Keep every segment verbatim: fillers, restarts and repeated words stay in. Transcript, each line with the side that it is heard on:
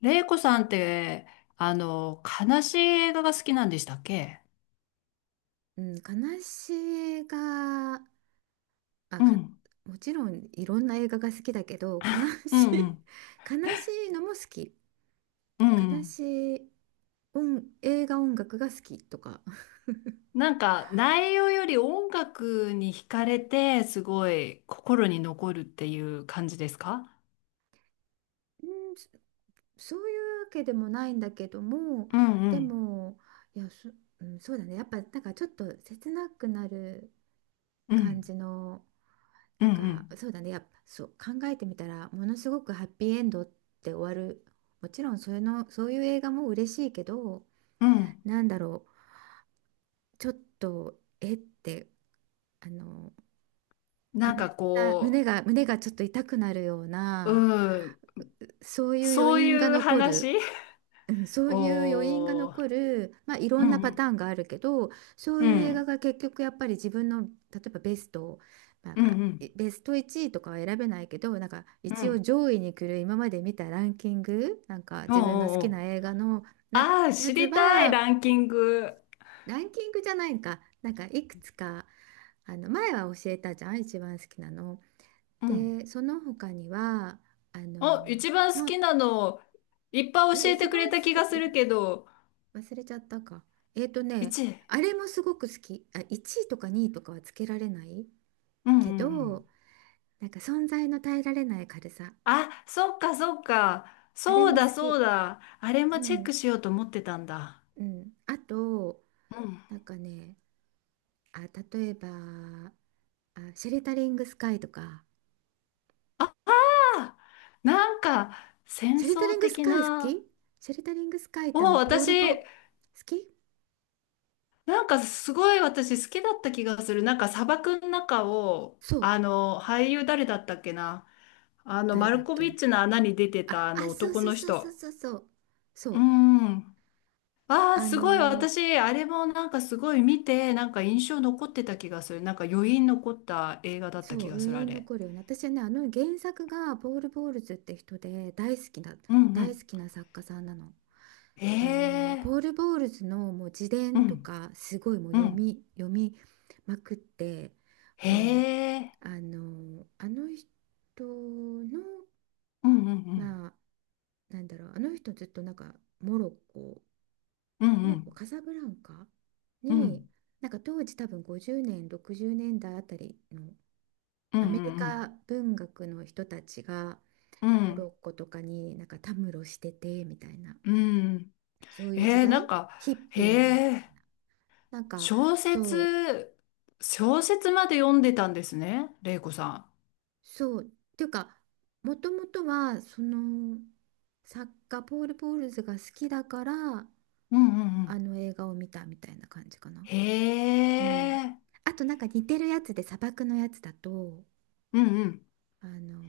left: れいこさんって、あの、悲しい映画が好きなんでしたっけ？
right: うん、悲しい映画、あ、
left: う
right: か、
left: ん、
right: もちろんいろんな映画が好きだけど、悲
left: うん、
right: し
left: う
right: い、
left: ん、
right: 悲しいのも好き。
left: うん、う
right: 悲
left: ん。
right: しい音、映画音楽が好きとか。
left: なんか内容より音楽に惹かれてすごい心に残るっていう感じですか？
right: うん、そそういうわけでもないんだけども、
left: うんう
right: で
left: ん
right: も、いや、そ、うん、そうだね。やっぱ、なんかちょっと切なくなる
left: う
right: 感
left: ん
right: じの、
left: うん
right: なん
left: う
right: か、
left: ん
right: そうだね。やっぱ、そう、考えてみたら、ものすごくハッピーエンドって終わる。もちろん、それの、そういう映画も嬉しいけど、
left: うん。
right: なんだろう、ちょっと、えって、あの、悲
left: なんか
right: しさ、胸
left: こ
right: が、胸がちょっと痛くなるよう
left: う、
right: な、
left: うん、
right: そういう余
left: そう
right: 韻が
left: いう
right: 残
left: 話。
right: る、うん、そ ういう余韻が
left: おー、
right: 残る、まあ、いろ
left: う
right: んなパタ
left: ん
right: ーンがあるけど、そう
left: う
right: いう映画
left: ん
right: が結局やっぱり自分の、例えばベスト、なん
left: うん
right: か、
left: う
right: え
left: ん
right: ベストいちいとかは選べないけど、なんか
left: うんう
right: 一応
left: ん。
right: 上位に来る今まで見たランキング、なんか
left: おーお
right: 自分の好
left: ー
right: きな
left: おー。
right: 映画の、なんか
left: ああー、
right: や
left: 知
right: つ
left: りたい
right: は、
left: ランキング。
right: ランキングじゃないか、なんかいくつか、あの前は教えたじゃん、一番好きなの。
left: うん。
right: で、その他には、あ
left: お、
right: の、
left: 一番好
right: あ
left: きなの、いっぱ
right: あ
left: い
right: れ、
left: 教え
right: 一
left: てくれ
right: 番好
left: た気
right: き、
left: がす
right: え
left: るけど、
right: 忘れちゃったか。えっとね、
left: いちい。
right: あれもすごく好き。あ、いちいとかにいとかはつけられない
left: うんうん
right: け
left: うん。
right: ど、なんか存在の耐えられない軽さ。
left: あ、そっかそっか。
right: あれ
left: そう
right: も
left: だ
right: 好
left: そう
right: き。
left: だ。あれも
right: う
left: チェック
right: ん、
left: しようと思ってたんだ。
right: うん。あと、
left: うん。
right: なんかね、あ、例えば、あ、シェルタリングスカイとか。
left: あ、なんか、戦
right: シェリタ
left: 争
right: リングス
left: 的
right: カイ好
left: な。
right: き。シェリタリングスカイっ
left: お、
right: てあのポール・ボ好
left: 私、
right: き
left: なんかすごい私好きだった気がする。なんか砂漠の中を、
right: そう。
left: あの、俳優誰だったっけな。あの、
right: 誰
left: マ
right: だっ
left: ルコビッ
right: け。
left: チの穴に出て
right: あ、
left: たあ
right: あ、
left: の
right: そう
left: 男
right: そう
left: の
right: そうそう
left: 人。
right: そうそうそ
left: う
right: う
left: ん。ああ、
right: あ
left: すごい。
right: のー
left: 私、あれもなんかすごい見て、なんか印象残ってた気がする。なんか余韻残った映画だった
right: そ
left: 気
right: う、
left: がす
right: 余
left: る、あ
right: 韻
left: れ。
right: 残るよね。私はね、あの原作がポール・ボールズって人で、大好きな
left: うんう
right: 大
left: ん。
right: 好きな作家さんなの。
left: へ
right: あのー、
left: え。
right: ポール・ボールズのもう自
left: う
right: 伝と
left: ん
right: かすごいもう
left: う
right: 読
left: ん。
right: み読みまくって、
left: へ
right: もう、
left: え。
right: あのーあの人の
left: うんうんうん。
right: まあ、なんだろう、あの人ずっとなんかモロッコ、
left: うん
right: モロ
left: う
right: ッコ、
left: ん
right: カサブランカ
left: う
right: に、
left: ん
right: なんか当時多分ごじゅうねん、ろくじゅうねんだいあたりの
left: うん
right: アメリ
left: う
right: カ
left: ん
right: 文学の人たちが
left: う
right: モ
left: ん
right: ロッコとかになんかたむろしててみたいな、
left: うん。
right: そういう時
left: えー、な
right: 代、
left: んか、
right: ヒッピーみたい
left: へえ。
right: な、なんか
left: 小
right: そう、
left: 説、小説まで読んでたんですね、玲子さ
right: そう、っていうか、もともとはその作家ポール・ポールズが好きだから、
left: ん。うんうんう
right: あ
left: ん。
right: の映画を見たみたいな感じかな。
left: へ
right: うん。
left: え。
right: あとなんか似てるやつで砂漠のやつだと、
left: うんうん。
right: あの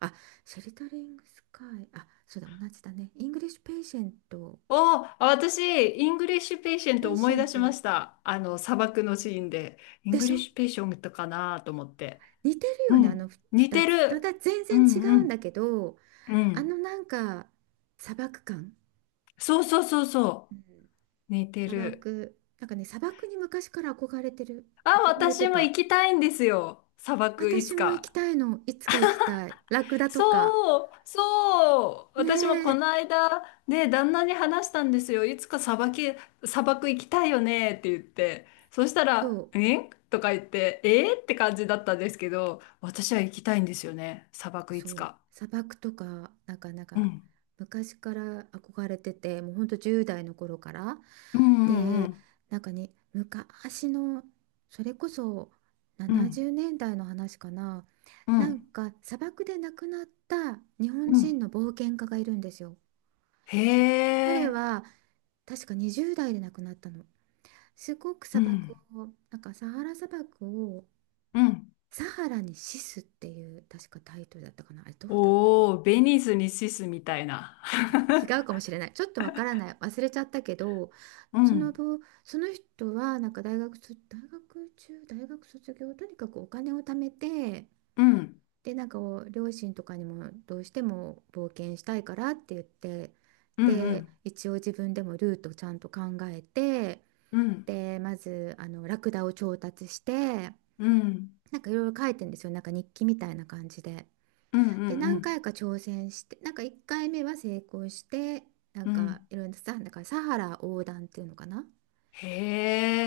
right: あ、シェルタリングスカイ、あ、そうだ、同じだね。イングリッシュペイシェント、
left: おー、あ私、イングリッシュペイシェン
right: ペ
left: ト
right: イ
left: 思
right: シ
left: い
right: ェ
left: 出
right: ン
left: しま
right: ト、
left: した。あの、砂漠のシーンで。イン
right: で
left: グ
right: し
left: リッ
right: ょ。
left: シュペイシェントかなと思って。
right: 似てる
left: う
right: よね、あの
left: ん。
right: ふ
left: 似
right: 二
left: て
right: つ。ま
left: る。
right: ただ全
left: う
right: 然違
left: んう
right: うんだ
left: ん。
right: けど、
left: う
right: あ
left: ん。
right: のなんか砂漠感。
left: そうそうそう
right: う
left: そ
right: ん、
left: う。似て
right: 砂
left: る。
right: 漠、なんかね、砂漠に昔から憧れてる、
left: あ、
right: 憧れて
left: 私も
right: た。
left: 行きたいんですよ。砂漠、いつ
right: 私も行き
left: か。
right: たいの、いつか行きたい。ラクダとか。
left: そう、そう、
right: ね
left: 私もこ
right: え、
left: の間、ね、旦那に話したんですよ。いつか砂漠砂漠行きたいよねって言って。そした
right: そ
left: ら、
right: う。
left: えとか言って、えって感じだったんですけど、私は行きたいんですよね。砂漠い
right: そ
left: つ
right: う、
left: か。
right: 砂漠とか、なんかなん
left: う
right: か
left: ん。
right: 昔から憧れてて、もうほんとじゅう代の頃から。
left: うんう
right: で、
left: ん
right: なんかね、昔のそれこそ
left: う
right: 70
left: ん。
right: 年代の話かな、
left: う
right: なん
left: ん。
right: か砂漠で亡くなった日本
left: う
right: 人
left: ん。
right: の冒険家がいるんですよ。
left: へ
right: 彼
left: え。
right: は確かにじゅう代で亡くなったの。すごく
left: う
right: 砂漠
left: ん。
right: を、なんかサハラ砂漠を
left: うん。
right: 「サハラに死す」っていう確かタイトルだったかな、あれどうだったか。
left: おお、ベニスにシスみたいな。
right: 違 うかもしれない。ちょっとわからない。忘れちゃったけど、
left: う
right: その
left: ん。
right: 後、その人はなんか大学卒、大学中、大学卒業、とにかくお金を貯めて、
left: うん。
right: で、なんかお両親とかにもどうしても冒険したいからって言って、
left: うんう
right: で、
left: ん。
right: 一応自分でもルートをちゃんと考えて、
left: うん。
right: で、まずあのラクダを調達して、
left: うん。
right: なんかいろいろ書いてんですよ。なんか日記みたいな感じで。
left: うん。うんう
right: で、
left: んう
right: 何
left: ん。
right: 回か挑戦して、なんかいっかいめは成功して、なん
left: う
right: か
left: ん。
right: いろいろさ、だからサハラ横断っていうのかな。
left: へ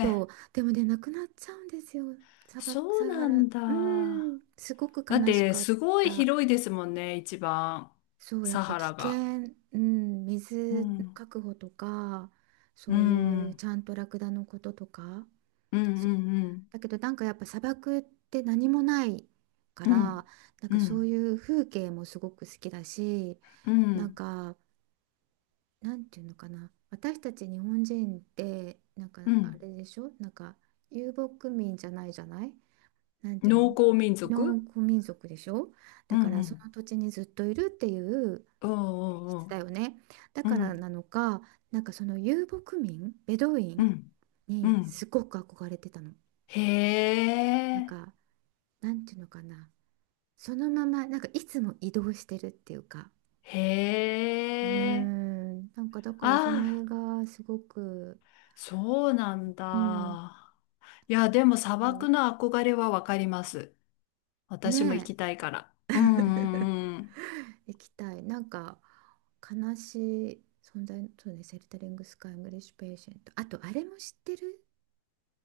right: そう、でもね、なくなっちゃうんですよ。砂漠
left: そう
right: サハ
left: な
right: ラう
left: ん
right: ー
left: だ。
right: んすごく
left: だっ
right: 悲し
left: て、
right: かっ
left: すごい
right: た。
left: 広いですもんね、一番。
right: そうやっ
left: サ
right: ぱ
left: ハ
right: 危
left: ラが。
right: 険、うん、
left: う
right: 水の
left: ん。
right: 確保とか、
left: う
right: そういう、
left: ん。
right: ちゃんとラクダのこととか。
left: うんう
right: そう
left: んうん。
right: だけど、なんかやっぱ砂漠って何もないか
left: う
right: ら、
left: ん。
right: なん
left: う
right: かそう
left: ん。
right: いう風景もすごく好きだし、
left: う
right: なん
left: ん。
right: か、なんていうのかな、私たち日本人ってなんか
left: う
right: あ
left: ん。
right: れでしょ、なんか遊牧民じゃないじゃない、なんていう
left: 農
right: の、
left: 耕民
right: 農
left: 族。
right: 耕民族でしょ。
left: う
right: だからそ
left: ん
right: の土地にずっといるっていう
left: うん。
right: 性
left: お。
right: 質だよね。だ
left: うん。う
right: か
left: ん。うう
right: ら
left: ん。
right: なのか、なんかその遊牧民ベドウィ
left: う
right: ン
left: ん。う
right: に
left: ん。
right: すごく憧れてたの。
left: へ
right: なん
left: え。
right: か、なんていうのかな、そのままなんかいつも移動してるっていうか、
left: へ
right: うー
left: え。
right: ん、なんかだか
left: あ
right: らその映
left: あ、
right: 画すごく。
left: そうなん
right: うん、
left: だ。いや、でも砂
right: そ
left: 漠
right: う。
left: の憧れはわかります。私も行
right: ね
left: きたいから。
right: え。
left: うんうんうん。
right: 行きたい。なんか悲しい存在、そうね。セルタリングスカイ、イングリッシュペーシェント、あとあれも知ってる、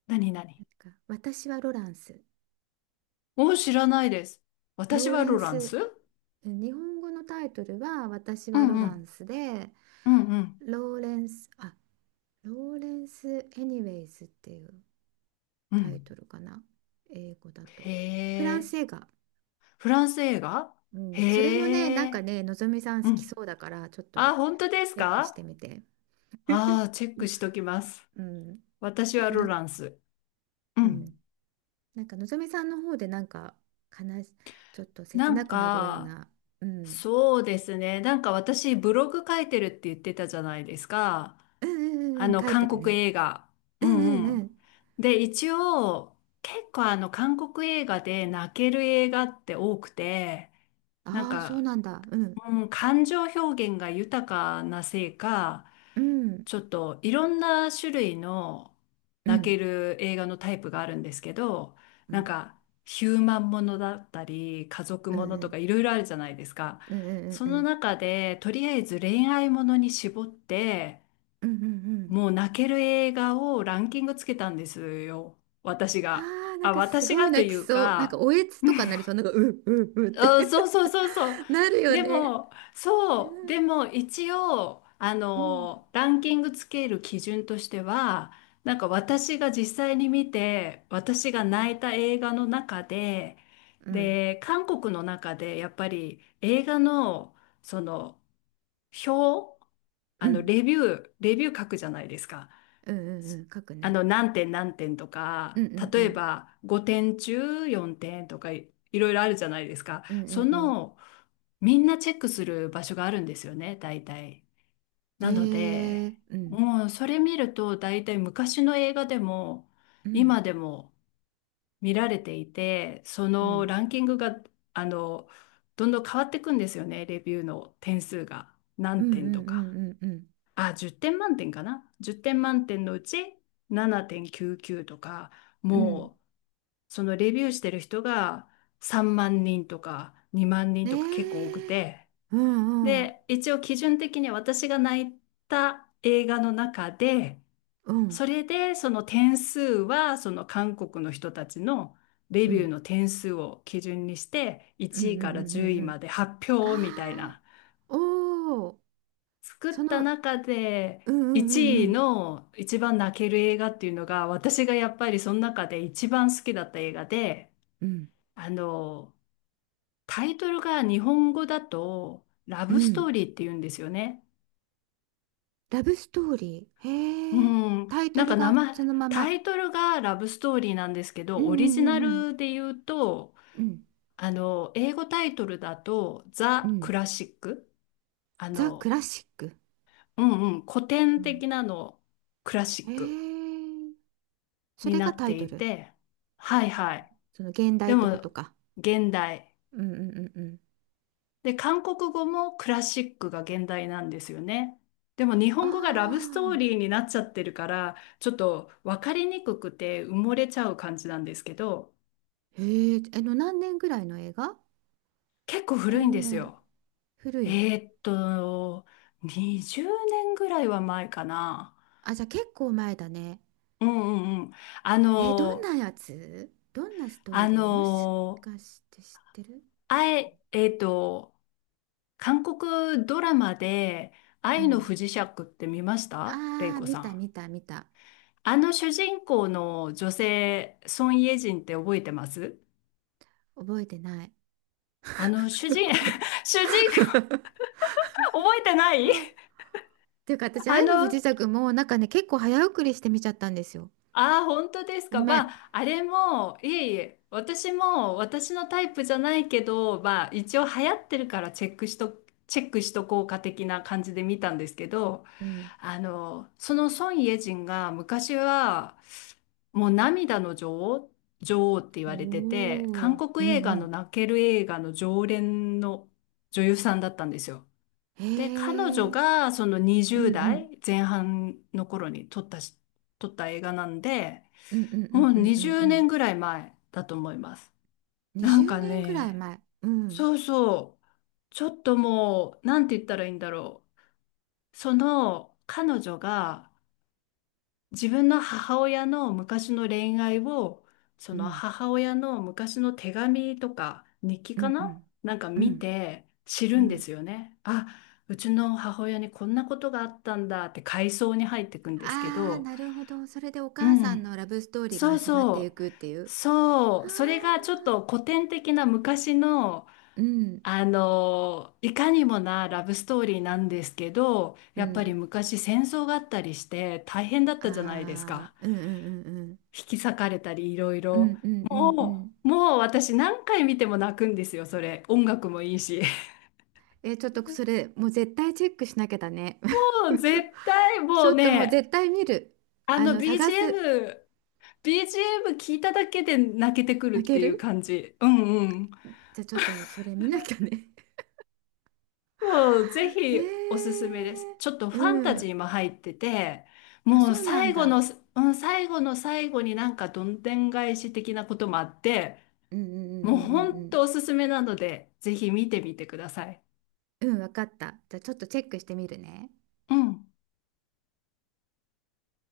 left: 何？何？
right: なんか私はロランス。
left: もう知らないです。私
right: ロー
left: は
right: レ
left: ロ
right: ン
left: ラン
right: ス
left: ス。
right: 日本語のタイトルは私
left: う
right: はロ
left: んう
right: ラン
left: ん。
right: スで、
left: うんうん。
right: ローレンスあローレンス・エニウェイズっていう
left: う
right: タイ
left: ん。
right: トルかな、英語だと。
left: へ
right: フランス
left: え。
right: 映画。
left: フランス映画。
right: うん、それもね、
left: へ
right: なんか
left: え。
right: ね、のぞみさん
left: う
right: 好き
left: ん。
right: そうだからちょっと
left: あ、本当です
right: チェックし
left: か？
right: てみて。
left: ああー、チェックしときます。
right: うん。
left: 私
right: なん
left: は
right: か
left: ロ
right: の、
left: ランス。う
right: う
left: ん。
right: ん。なんかのぞみさんの方でなんか悲し、ちょっと
left: な
right: 切な
left: ん
right: くなるよう
left: か、
right: な、うん。
left: そうですね。なんか私ブログ書いてるって言ってたじゃないですか。
right: うん、うん、
left: あ
right: うん、うん、
left: の、
right: 書いて
left: 韓
right: る
left: 国
right: ね。
left: 映画。
right: う
left: う
right: ん、う
left: ん
right: ん、
left: う
right: う
left: ん。
right: ん。
left: で、一応、結構あの、韓国映画で泣ける映画って多くて、なん
right: ああ、そう
left: か、
right: なんだ。うん。
left: うん、感情表現が豊かなせいか、
right: うん。
left: ちょっといろんな種類の
right: う
left: 泣け
right: ん。
left: る映画のタイプがあるんですけど、
right: う
left: なん
right: ん。
left: か、ヒューマンものだったり、家族
right: うん、
left: もの
right: う
left: と
right: ん、
left: かいろいろあるじゃないですか。
right: うん、うん、
left: そ
right: う
left: の
right: ん。
left: 中で、とりあえず恋愛ものに絞って、
right: うん、うん、うん。
left: もう泣ける映画をランキングつけたんですよ。私が。
right: ああ、なん
left: あ、
right: かす
left: 私
right: ごい
left: がと
right: 泣
left: い
right: き
left: う
right: そう。なんか
left: か、
right: おえつとかなりそう。なんか、うううっ
left: うん、
right: て
left: そうそうそうそう。
right: なるよ
left: で
right: ね。
left: も、
right: う
left: そう、
right: ん。
left: でも一応、あ
right: うん。
left: の、ランキングつける基準としては、なんか私が実際に見て、私が泣いた映画の中で、
right: うん。
left: で、韓国の中でやっぱり映画の、その、表、
right: う
left: あの、
right: ん、
left: レビュー、レビュー書くじゃないですか。
right: うん、う
left: す
right: ん。書く
left: あ
right: ね。
left: の、何点何点と
right: う
left: か、
right: ん、うん、う
left: 例え
right: ん。
left: ばごてん中よんてんとかい、いろいろあるじゃないですか。
right: うん、う
left: そ
right: ん、うん。
left: の、みんなチェックする場所があるんですよね、大体。
right: へ
left: なので、
right: えうん、
left: もうそれ見ると大体昔の映画でも、
right: うん、
left: 今でも見られていて、そ
right: う
left: の
right: ん、
left: ランキングが、あの、どんどん変わっていくんですよね、レビューの点数が。
right: うん、
left: 何
right: うん、
left: 点
right: う
left: とか。
right: ん、うん、うん、
left: あ、じゅってん満点かな。じゅってん満点のうちななてんきゅうきゅうとか、
right: うん、
left: もうそのレビューしてる人がさんまん人とかにまん人
right: ね
left: とか結構多く
right: え、
left: て、
right: うん、うん、
left: で、一応基準的に私が泣いた映画の中で、
right: うん、
left: それでその点数はその韓国の人たちのレ
right: う
left: ビュー
right: ん、
left: の点数を基準にして、
right: うん、う
left: 1
right: ん、
left: 位から10
right: うん、
left: 位
right: う
left: ま
right: ん、
left: で発
right: あ
left: 表みたい
right: あ、
left: な。
right: おお、
left: 作っ
right: そ
left: た
right: の、うん、
left: 中で
right: うん、う
left: いちい
right: ん、
left: の一番泣ける映画っていうのが私がやっぱりその中で一番好きだった映画で
right: うん、
left: あのタイトルが日本語だとラ
right: う
left: ブ
right: ん、
left: ス
right: う
left: ト
right: ん、
left: ーリーっていうんですよね。
right: ラブストーリー、
left: う
right: へえ、
left: ん、
right: タイト
left: なん
right: ル
left: か名
right: が
left: 前
right: そのま
left: タ
right: ま、
left: イトルがラブストーリーなんですけ
right: う
left: ど、
right: ん、う
left: オリジナ
right: ん、うん、
left: ルで言うと
right: うん、
left: あの英語タイトルだと
right: うん、う
left: ザ・ク
right: ん
left: ラシック。あ
right: ザ・ク
left: の
right: ラシック、
left: うんうん、古
right: う
left: 典
right: ん、
left: 的なのクラシ
right: へ
left: ック。
right: え、そ
left: に
right: れ
left: な
right: が
left: っ
right: タイ
left: て
right: ト
left: い
right: ル、
left: て、はい
right: その
left: はい。
right: その現代
left: で
right: ってこと
left: も、
right: か、
left: 現代。
right: うん、うん、うん、うん。
left: で、韓国語もクラシックが現代なんですよね。でも日
right: あ
left: 本語がラブストー
right: あ、
left: リーになっちゃってるから、ちょっと分かりにくくて埋もれちゃう感じなんですけど、
right: へえ、あの、何年ぐらいの映画。
left: 結構古いん
right: 何
left: です
right: 年、
left: よ。
right: 古い。
left: えーっと、にじゅうねんぐらいは前かな。
right: あ、じゃあ結構前だね。
left: うんうんうん。あ
right: えー、どん
left: の、
right: なやつ、どんなストー
left: あ
right: リー、もし
left: の、
right: かして知ってる、
left: あ
right: 知らな
left: え、
right: い
left: え
right: か。
left: ーっと、韓国ドラマで
right: う
left: 愛の
right: ん。
left: 不時着って見ましたレイ
right: ああ、
left: コ
right: 見
left: さ
right: た
left: ん？
right: 見た見た。
left: あの主人公の女性、ソン・イェジンって覚えてます？
right: 覚えてない。
left: あの主 人、
right: ごめん。っ
left: 主人公、覚えてない？
right: ていうか私、
left: あ
right: 愛の不
left: の、
right: 時着もなんかね、結構早送りして見ちゃったんですよ。
left: ああ、本当です
right: ご
left: か。
right: め
left: ま
right: ん。
left: あ、あれも、いえいえ、私も私のタイプじゃないけど、まあ、一応流行ってるからチェックしと、チェックしとこうか的な感じで見たんですけど、
right: うん。
left: あの、その孫イェジンが昔はもう涙の女王、女王って言われて
right: お
left: て、韓
right: お、う
left: 国映
right: ん、う
left: 画の
right: ん。
left: 泣ける映画の常連の女優さんだったんですよ。
right: へ
left: で、彼
right: え、う
left: 女
right: ん、
left: がその
right: う
left: にじゅう
right: ん。
left: 代前半の頃に撮ったし、撮った映画なんで、
right: うん、うん、う
left: も
right: ん、
left: う
right: うん、うん、
left: 20
right: うん。
left: 年ぐらい前だと思います。なん
right: 20
left: か
right: 年ぐらい
left: ね、
right: 前。うん。
left: そうそう、ちょっともう、なんて言ったらいいんだろう。その彼女が、自分の母親の昔の恋愛を、そ
right: う
left: の
right: ん。
left: 母親の昔の手紙とか日記
right: う
left: か
right: ん、う
left: な
right: ん。
left: なんか
right: う
left: 見
right: ん。
left: て知
right: う
left: るんです
right: ん。
left: よね。あ、うちの母親にこんなことがあったんだって回想に入ってくんですけ
right: ああ、
left: ど、
right: なるほど。それでお
left: う
right: 母さん
left: ん、
right: のラブストーリーが
left: そう
right: 始まってい
left: そう、
right: くっていう。あ
left: そう、それがちょっ
right: あ。
left: と古典的な昔の、
right: うん。
left: あの、いかにもなラブストーリーなんですけど、
right: う
left: やっぱり
right: ん。
left: 昔戦争があったりして大変だったじゃないです
right: ああ。
left: か。
right: うん、うん、うん、うん。
left: 引き裂かれたりいろい
right: う
left: ろ、
right: ん、うん、う
left: も
right: ん、うん。
left: うもう私何回見ても泣くんですよ。それ、音楽もいいし、
right: え、ちょっとそれ、もう絶対チェックしなきゃだね。
left: もう 絶対、
right: ち
left: も
right: ょ
left: う
right: っともう
left: ね、
right: 絶対見る。
left: あ
right: あ
left: の
right: の、探す。
left: ビージーエム ビージーエム 聞いただけで泣けてくるって
right: 泣け
left: いう
right: る。
left: 感じ。うんうん。
right: じゃあちょっとそれ見なきゃね。
left: もうぜ ひおす
right: え。
left: すめです。ちょっと
right: え。う
left: ファンタジ
right: ん。
left: ーも入ってて、
right: あ、
left: もう
right: そうなん
left: 最後
right: だ。
left: の、うん、最後の最後になんかどんでん返し的なこともあって、
right: うん、うん、うん、
left: もう
right: う
left: ほ
right: ん、う
left: ん
right: ん、
left: とおすすめなのでぜひ見てみてください。
right: うん、うん、わかった、じゃあちょっとチェックしてみるね
left: うん。